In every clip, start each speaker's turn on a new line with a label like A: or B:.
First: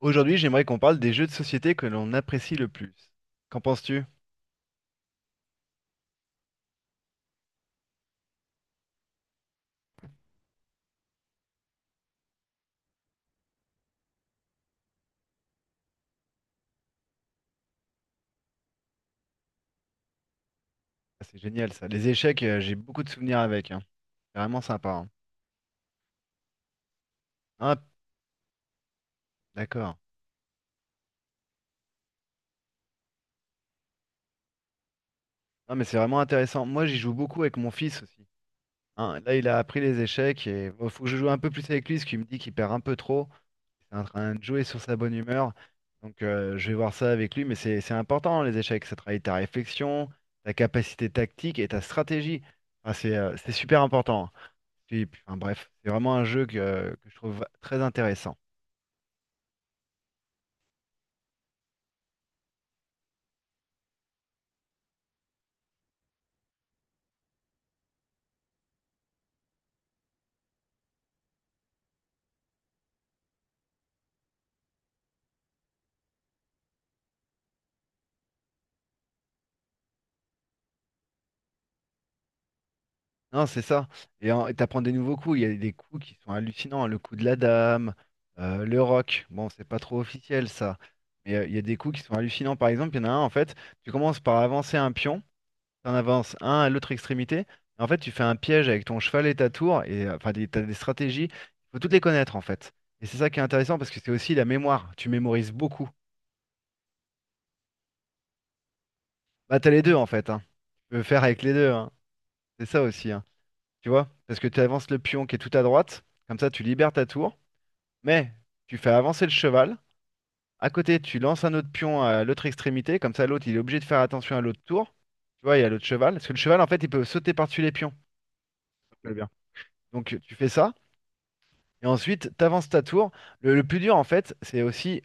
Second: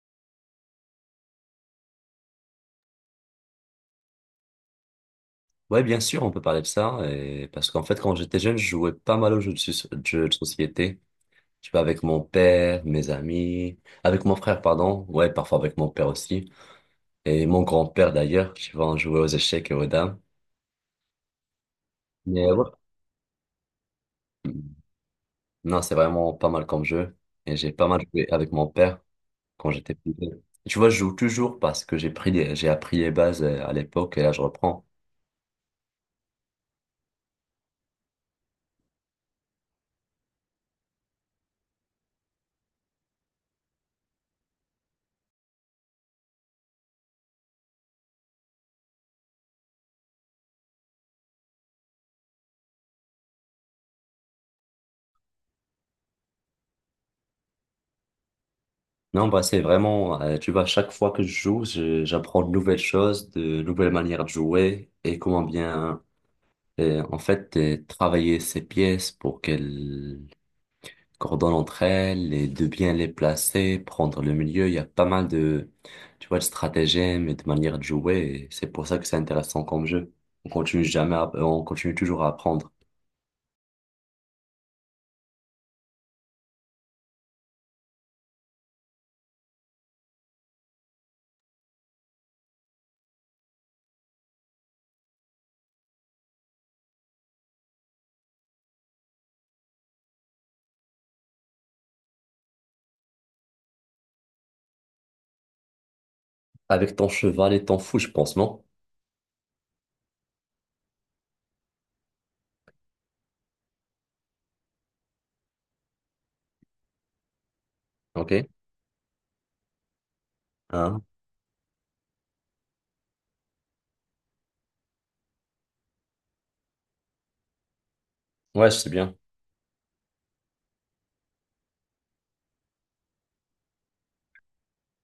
A: Aujourd'hui, j'aimerais qu'on parle des jeux de société que l'on apprécie le plus. Qu'en penses-tu?
B: Ouais, bien sûr, on peut parler de ça. Et parce qu'en fait, quand j'étais jeune, je jouais pas mal aux jeux de société. Tu vois, avec mon père, mes amis, avec mon frère, pardon. Ouais, parfois avec mon père aussi. Et mon grand-père d'ailleurs, tu vois, on jouait aux échecs et aux dames.
A: Ah, c'est génial ça. Les échecs,
B: Mais ouais.
A: j'ai beaucoup de souvenirs avec, hein. C'est vraiment sympa, hein.
B: Non, c'est vraiment pas mal comme jeu. Et j'ai
A: Ah,
B: pas mal joué avec mon père quand j'étais
A: d'accord.
B: plus jeune. Tu vois, je joue toujours parce que j'ai appris les bases à l'époque et là, je reprends.
A: Non, mais c'est vraiment intéressant. Moi, j'y joue beaucoup avec mon fils aussi, hein. Là, il a appris les échecs et il faut que je joue un peu plus avec lui parce qu'il me dit qu'il perd un peu trop. Il est en train de jouer sur sa bonne humeur. Donc, je vais voir ça avec lui. Mais c'est important, hein, les échecs. Ça travaille ta réflexion, ta capacité tactique et ta stratégie. Ah, c'est super important. Enfin, bref, c'est vraiment un jeu que je trouve très intéressant.
B: Non, bah, c'est vraiment, tu vois, chaque fois que je joue, j'apprends de nouvelles choses, de nouvelles manières de jouer et comment bien, en fait, travailler ces pièces pour qu'elles coordonnent entre elles et de bien les placer, prendre le milieu. Il y a pas mal de, tu vois, de stratagèmes et de manières de jouer et c'est pour ça que c'est intéressant comme jeu. On continue jamais à- On continue toujours à apprendre.
A: Non, c'est ça. Et t'apprends des nouveaux coups. Il y a des coups qui sont hallucinants. Le coup de la dame, le rock. Bon, c'est pas trop officiel ça. Mais il y a des coups qui sont hallucinants. Par exemple, il y en a un, en fait, tu commences par avancer un pion. Tu en avances un à l'autre extrémité. En fait, tu fais un piège avec ton cheval et ta tour. Et enfin, t'as des stratégies. Il faut toutes les connaître, en fait. Et c'est ça qui est intéressant parce que c'est aussi la mémoire. Tu mémorises beaucoup.
B: Avec ton cheval et ton fou, je pense, non?
A: Bah, t'as les deux, en fait, hein. Tu peux faire avec les deux, hein. C'est ça aussi, hein. Tu vois? Parce que tu avances le pion qui est tout à droite, comme ça tu libères ta tour,
B: Ok.
A: mais tu fais avancer le cheval. À côté,
B: Hein?
A: tu lances un autre pion à l'autre extrémité, comme ça l'autre il est obligé de faire attention à l'autre tour. Tu vois, il y a l'autre cheval. Parce que le cheval, en fait, il peut sauter par-dessus les pions.
B: Ouais, c'est
A: Très
B: bien.
A: bien. Donc tu fais ça, et ensuite tu avances ta tour. Le plus dur, en fait, c'est aussi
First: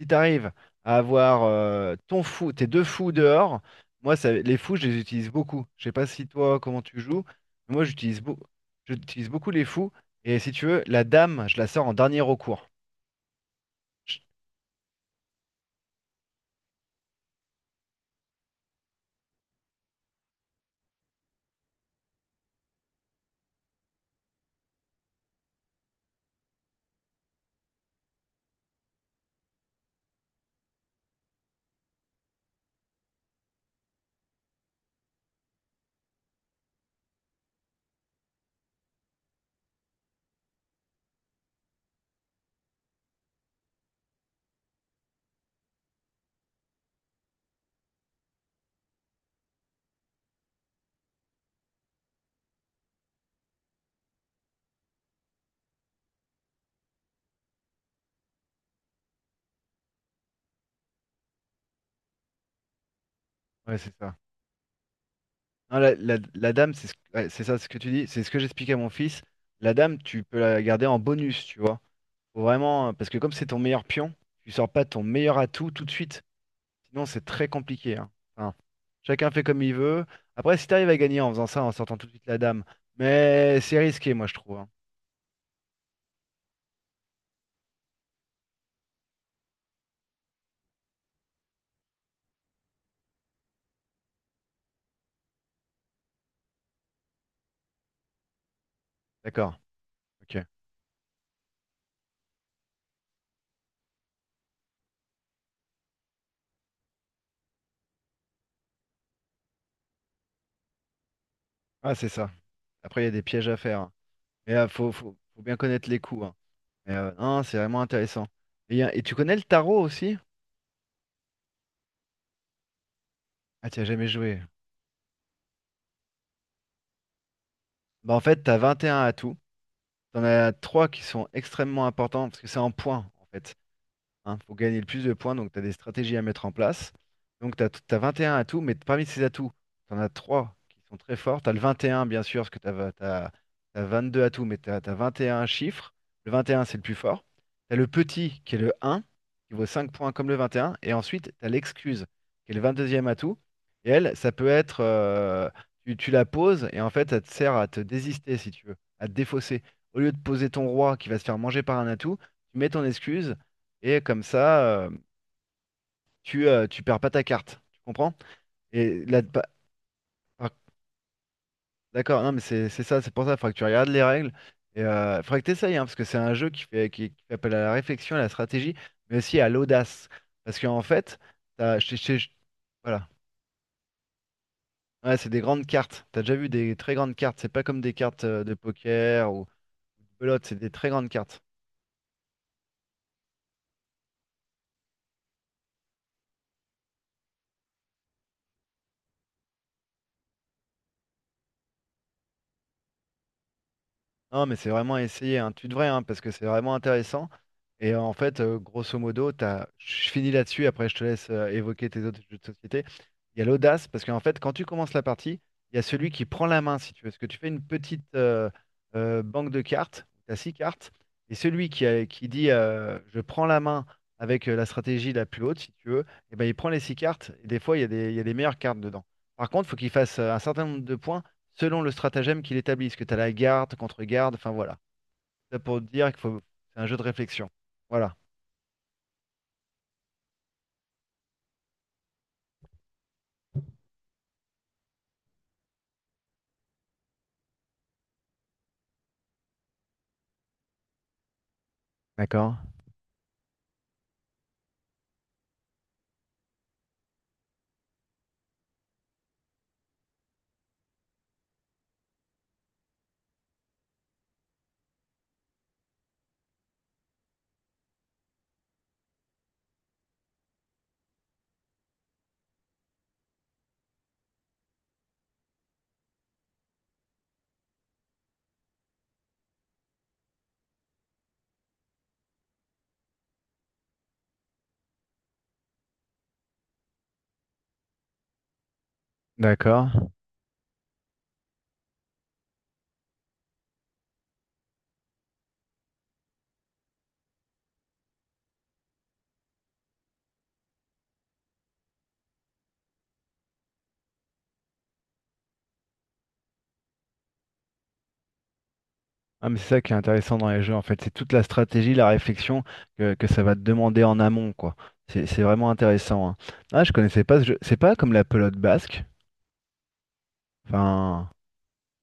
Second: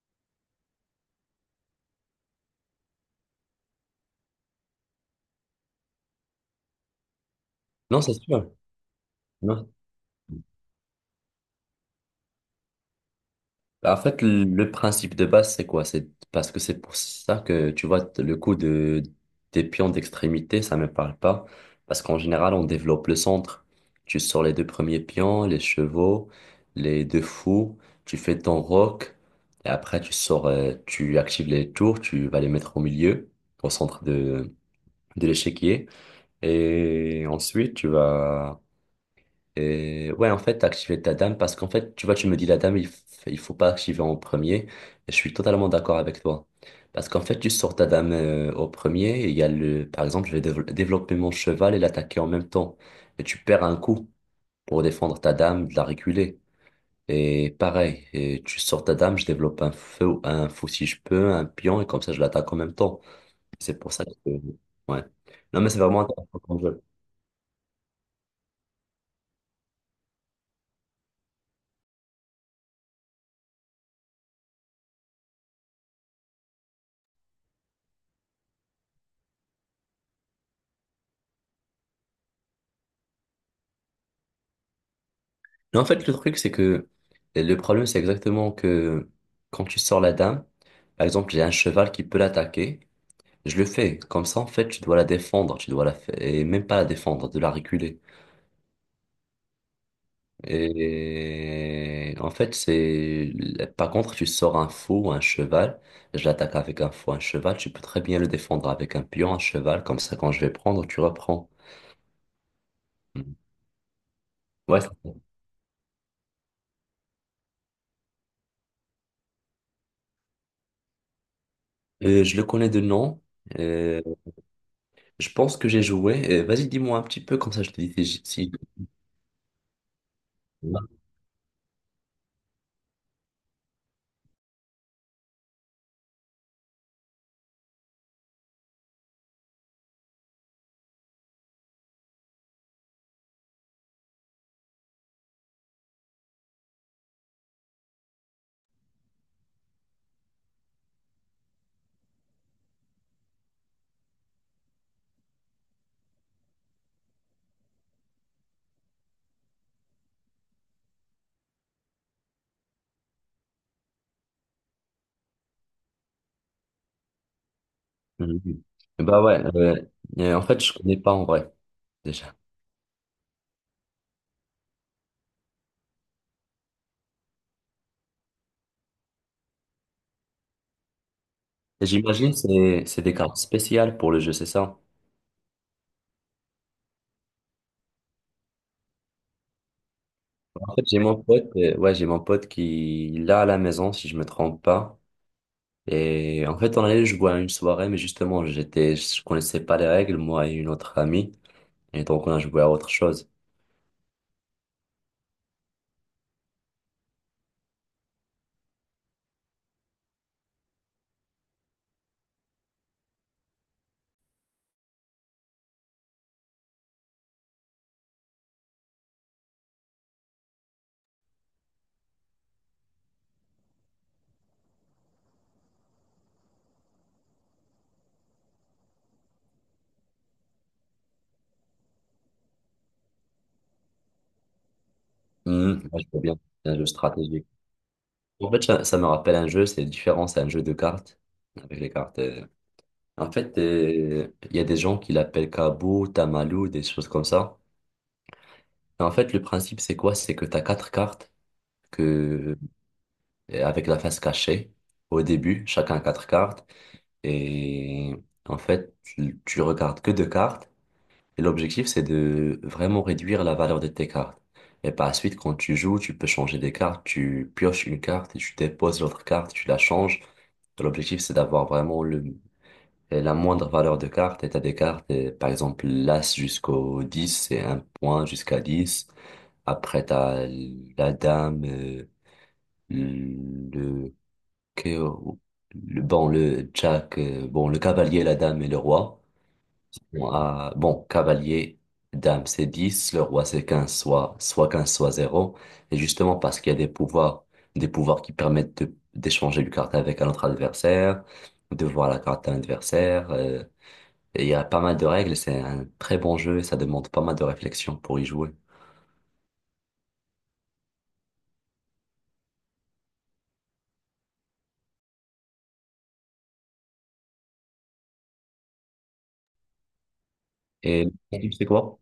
A: si t'arrives à avoir ton fou, tes deux fous dehors, moi ça, les fous je les utilise beaucoup. Je sais pas si toi comment tu joues, mais moi
B: Non, c'est sûr.
A: j'utilise beaucoup les
B: Non.
A: fous. Et si tu veux, la dame, je la sors en dernier recours.
B: Bah, en
A: Je-
B: fait, le principe de base, c'est quoi? C'est parce que c'est pour ça que, tu vois, le coup de, des pions d'extrémité, ça me parle pas. Parce qu'en général, on développe le centre. Tu sors les deux premiers pions, les chevaux, les deux fous, tu fais ton roc, et après, tu sors, tu actives les tours, tu vas les mettre au milieu, au centre de l'échiquier. Et ensuite, tu vas et ouais, en fait, activer ta dame, parce qu'en fait, tu vois, tu me dis la dame, il faut pas activer en premier. Et je suis totalement d'accord avec toi. Parce qu'en fait, tu sors ta dame au premier, il y a le, par exemple, je vais développer mon cheval et l'attaquer en même temps. Et tu perds un coup pour défendre ta dame, de la reculer. Et pareil, et tu sors ta dame, je développe un feu, un fou si je peux, un pion, et comme ça, je l'attaque en même temps. C'est
A: Ouais,
B: pour
A: c'est
B: ça que.
A: ça.
B: Ouais. Non, mais
A: Non,
B: c'est
A: la,
B: vraiment
A: la- la dame,
B: intéressant.
A: ouais, c'est ça ce que tu dis, c'est ce que j'expliquais à mon fils. La dame, tu peux la garder en bonus, tu vois. Faut vraiment, parce que comme c'est ton meilleur pion, tu sors pas ton meilleur atout tout de suite. Sinon, c'est très compliqué, hein. Enfin, chacun fait comme il veut. Après, si t'arrives à gagner en faisant ça, en sortant tout de suite la dame, mais c'est risqué, moi, je trouve, hein.
B: Mais en fait, le truc, c'est que le problème, c'est exactement que quand tu sors la dame, par exemple, j'ai un cheval qui peut l'attaquer, je le fais. Comme ça, en fait, tu dois la défendre, tu dois la fa- et même pas la défendre, de la reculer.
A: D'accord. Ok.
B: Et en fait, c'est, par contre, tu sors un fou ou un cheval, je l'attaque avec un fou, un cheval, tu peux très bien le défendre avec un pion, un cheval, comme ça, quand je vais prendre, tu reprends.
A: Ah, c'est ça. Après, il y a des
B: Mm.
A: pièges à faire, hein. Mais il
B: Ouais, c'est
A: faut,
B: ça.
A: faut- faut bien connaître les coups, hein. Mais non, c'est vraiment intéressant. Et tu connais le tarot aussi?
B: Je le connais de nom.
A: Ah, tu as jamais joué.
B: Je pense que j'ai joué. Vas-y, dis-moi un petit peu, comme ça je te dis
A: Bah, en
B: si,
A: fait,
B: si.
A: t'as un atouts. T'en as trois qui sont extrêmement importants parce que c'est en points, en fait. Il faut gagner le plus de points, donc tu as des stratégies à mettre en place. Donc tu as 21 atouts, mais parmi ces atouts, tu en as 3 qui sont très forts. Tu as le 21, bien sûr, parce que tu as 22 atouts, mais tu as 21 chiffres. Le 21, c'est le plus fort. Tu as le petit, qui est le 1, qui vaut 5 points comme le 21. Et un. Et ensuite, tu as l'excuse, qui est le 22e atout. Et elle, ça peut être, tu la poses, et en fait, ça te sert à te désister, si tu veux, à te défausser. Au lieu de poser ton roi qui va se faire manger par un atout, tu mets ton excuse. Et comme ça, euh, tu perds pas ta carte. Tu comprends?
B: Mhm.
A: Et
B: Bah
A: là, pa-
B: ouais, en
A: par-
B: fait, je connais pas en vrai,
A: d'accord, non,
B: déjà.
A: mais c'est ça, c'est pour ça, il faudra que tu regardes les règles. Et faudrait que tu essayes, hein, parce que c'est un jeu qui fait, qui fait appel à la réflexion, à la stratégie, mais aussi à l'audace. Parce qu'en fait, t'as-
B: Et
A: je- je- je-
B: j'imagine c'est
A: voilà.
B: des cartes spéciales pour le jeu, c'est ça?
A: Ouais, c'est des grandes cartes. T'as déjà vu des très grandes cartes. C'est pas comme des cartes de poker ou de belote, c'est des
B: En fait,
A: très
B: j'ai
A: grandes
B: mon
A: cartes.
B: pote, ouais, j'ai mon pote qui l'a à la maison, si je me trompe pas. Et en fait, on allait jouer à une soirée, mais justement, j'étais, je connaissais pas les règles, moi et une autre amie. Et donc, on a joué à autre chose.
A: Non, mais c'est vraiment à essayer, hein. Tu devrais, hein, parce que c'est vraiment intéressant. Et en fait, grosso modo, t'as je finis là-dessus, après je te laisse évoquer tes autres jeux de société. Il y a l'audace, parce qu'en fait, quand tu commences la partie, il y a celui qui prend la main, si tu veux. Parce que tu fais une petite banque de cartes, tu as six cartes, et celui qui dit je prends la main avec la stratégie la plus haute, si tu veux, et ben, il prend les six cartes, et des fois, il y a il y a des meilleures cartes dedans. Par contre, il faut qu'il fasse un certain nombre de points selon le stratagème qu'il établit. Ce que tu as la garde, contre-garde, enfin voilà. Ça pour te
B: Mhm. Moi, je
A: dire qu'il
B: vois bien,
A: faut
B: c'est un
A: c'est
B: jeu
A: un jeu de
B: stratégique.
A: réflexion. Voilà.
B: En fait, ça me rappelle un jeu, c'est différent, c'est un jeu de cartes, avec les cartes. En fait, il y a des gens qui l'appellent Kabou, Tamalou, des choses comme ça. En fait, le principe, c'est quoi? C'est que tu as quatre cartes
A: D'accord,
B: que, et avec la face cachée au début, chacun a quatre cartes. Et en fait, tu regardes que deux cartes. Et l'objectif, c'est de vraiment réduire la valeur de tes cartes. Et par la suite, quand tu joues, tu peux changer des cartes. Tu pioches une carte et tu déposes l'autre carte, tu la changes. L'objectif, c'est d'avoir vraiment le et la moindre valeur de carte, et t'as des cartes, et par exemple l'As jusqu'au 10 c'est un point jusqu'à 10. Après, t'as la Dame, le, que- le Jack, bon, le Cavalier, la Dame et le Roi.
A: d'accord.
B: Bon, Cavalier, Dame, c'est 10 le Roi, c'est 15 soit 15 soit 0. Et justement, parce qu'il y a des pouvoirs qui permettent d'échanger une carte avec un autre adversaire, de voir la carte à l'adversaire. Et il y a pas mal de règles, c'est un très bon jeu et ça demande pas mal de réflexion pour y jouer.
A: Ah, mais c'est ça qui est intéressant dans les jeux, en fait. C'est toute la stratégie, la réflexion que ça va te demander en amont, quoi. C'est vraiment intéressant, hein. Ah, je connaissais pas ce jeu. C'est pas comme la pelote basque.
B: Et
A: Enfin,
B: le type, c'est quoi?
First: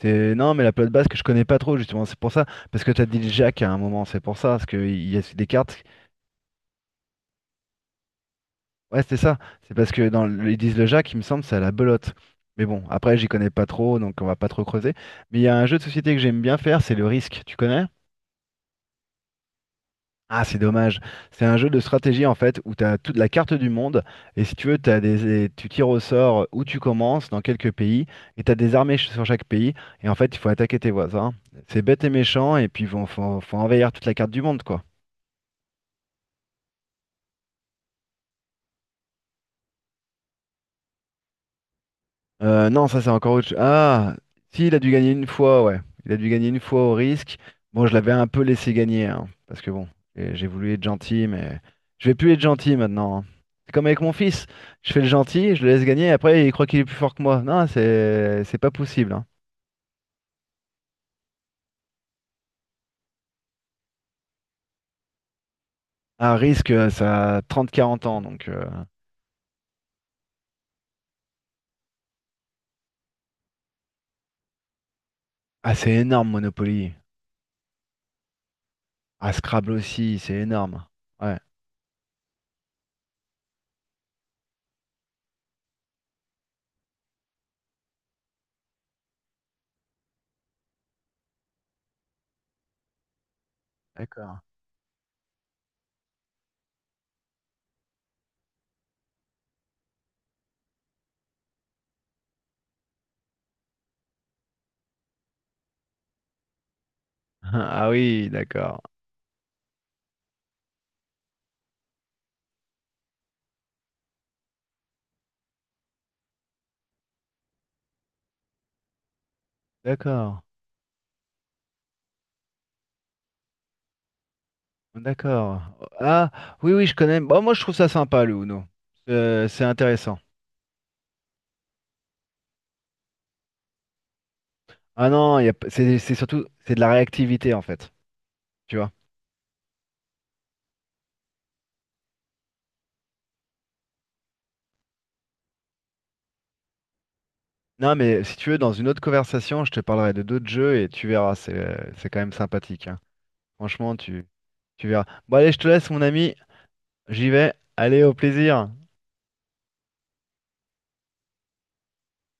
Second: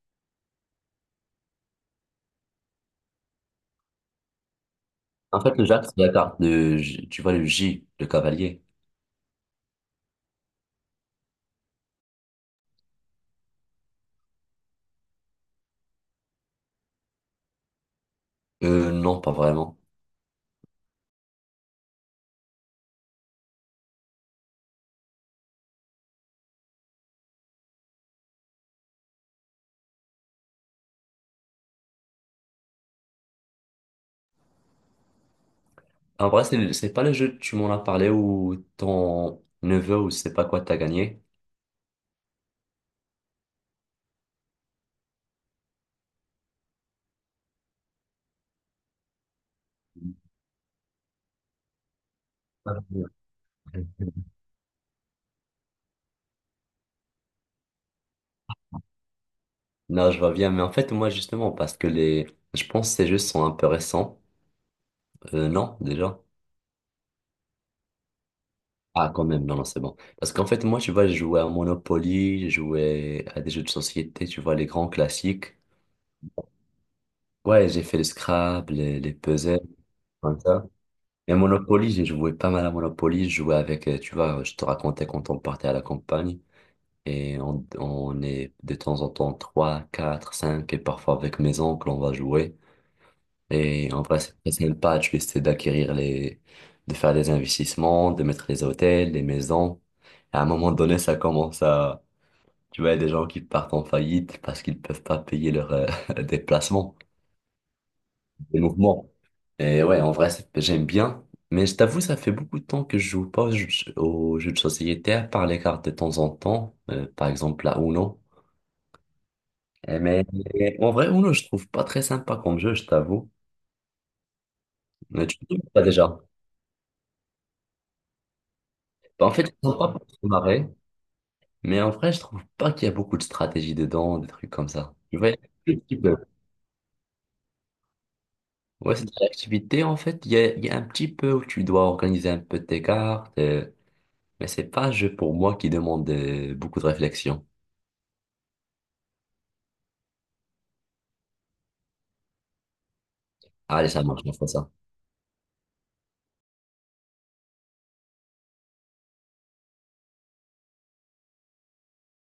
A: c'est. Non, mais la pelote basque, je connais pas trop, justement. C'est pour ça. Parce que t'as dit le Jacques à un moment, c'est pour ça. Parce qu'il y a
B: En
A: des
B: fait, le
A: cartes.
B: jack c'est la carte tu vois, le J, le cavalier.
A: Ouais, c'est ça. C'est parce que dans ils disent le Jacques, il me semble, c'est à la belote. Mais bon, après, j'y connais pas trop, donc on va pas trop creuser. Mais il y a un jeu de société que j'aime bien faire, c'est le Risque. Tu connais?
B: Non, pas vraiment.
A: Ah, c'est dommage. C'est un jeu de stratégie, en fait, où tu as toute la carte du monde. Et si tu veux, tu tires au sort où tu commences, dans quelques pays. Et tu as des armées sur chaque pays. Et en fait, il faut attaquer tes voisins. C'est bête et méchant. Et puis, il faut envahir toute la carte du monde, quoi.
B: En vrai, c'est pas le jeu, tu m'en as parlé ou ton neveu ou je sais pas quoi t'as gagné.
A: Non, ça c'est encore autre chose. Ah, si, il a dû gagner une fois, ouais. Il a dû gagner une fois au risque. Bon, je l'avais un peu laissé gagner, hein, parce que bon, j'ai voulu être gentil, mais je vais plus être gentil
B: Ah, oui.
A: maintenant, hein. C'est comme avec mon fils. Je fais le gentil, je le laisse gagner, et après il croit qu'il est plus fort que moi. Non, c'est pas possible, hein.
B: Non, je vois bien, mais en fait, moi, justement, parce que les, je pense que ces jeux sont un peu récents. Non, déjà.
A: Ah, risque, ça a 30-40 ans, donc.
B: Ah, quand même, non, non, c'est bon. Parce qu'en fait, moi, tu vois, je jouais à Monopoly, je jouais à des jeux de société, tu vois, les grands classiques.
A: Ah, c'est énorme, Monopoly.
B: Ouais, j'ai fait le Scrabble, les
A: Ah,
B: puzzles,
A: Scrabble aussi, c'est
B: comme ça.
A: énorme.
B: Et
A: Ouais.
B: Monopoly, j'ai joué pas mal à Monopoly. Je jouais avec, tu vois, je te racontais quand on partait à la campagne. Et on est de temps en temps 3, 4, 5, et parfois avec mes oncles, on va jouer. Et en vrai, c'est
A: D'accord.
B: très sympa. Tu essaies d'acquérir les, de faire des investissements, de mettre les hôtels, les maisons. Et à un moment donné, ça commence à, tu vois, il y a des gens qui partent en faillite parce qu'ils peuvent pas payer leur déplacement.
A: Ah oui,
B: Les
A: d'accord.
B: mouvements. Et ouais, en vrai, j'aime bien. Mais je t'avoue, ça fait beaucoup de temps que je joue pas aux jeux de société, à part les cartes de temps en temps, par exemple la Uno. Eh, Mais
A: D'accord.
B: mais en vrai, Uno, je trouve pas très sympa comme jeu, je t'avoue. Mais tu trouves
A: D'accord.
B: pas déjà.
A: Ah, oui, oui, je connais. Bon, moi, je trouve ça sympa, le Uno.
B: Bah, en fait, je
A: C'est
B: trouve pas pour se
A: intéressant.
B: marrer, mais en vrai, je trouve pas qu'il y a beaucoup de stratégie dedans, des trucs comme ça.
A: Ah
B: Tu vois, un
A: non, il y a p-
B: petit
A: c'est
B: peu.
A: surtout c'est de la réactivité, en fait. Tu vois?
B: Ouais, c'est de l'activité, en fait, il y a un petit peu où tu dois organiser un peu tes cartes, mais c'est pas un jeu pour moi qui demande beaucoup de réflexion.
A: Non, mais si tu veux, dans une autre conversation, je te parlerai de d'autres jeux et tu verras. C'est quand même sympathique, hein.
B: Allez,
A: Franchement,
B: ça marche,
A: tu,
B: on fera ça.
A: tu verras. Bon, allez, je te laisse, mon ami. J'y vais. Allez, au plaisir.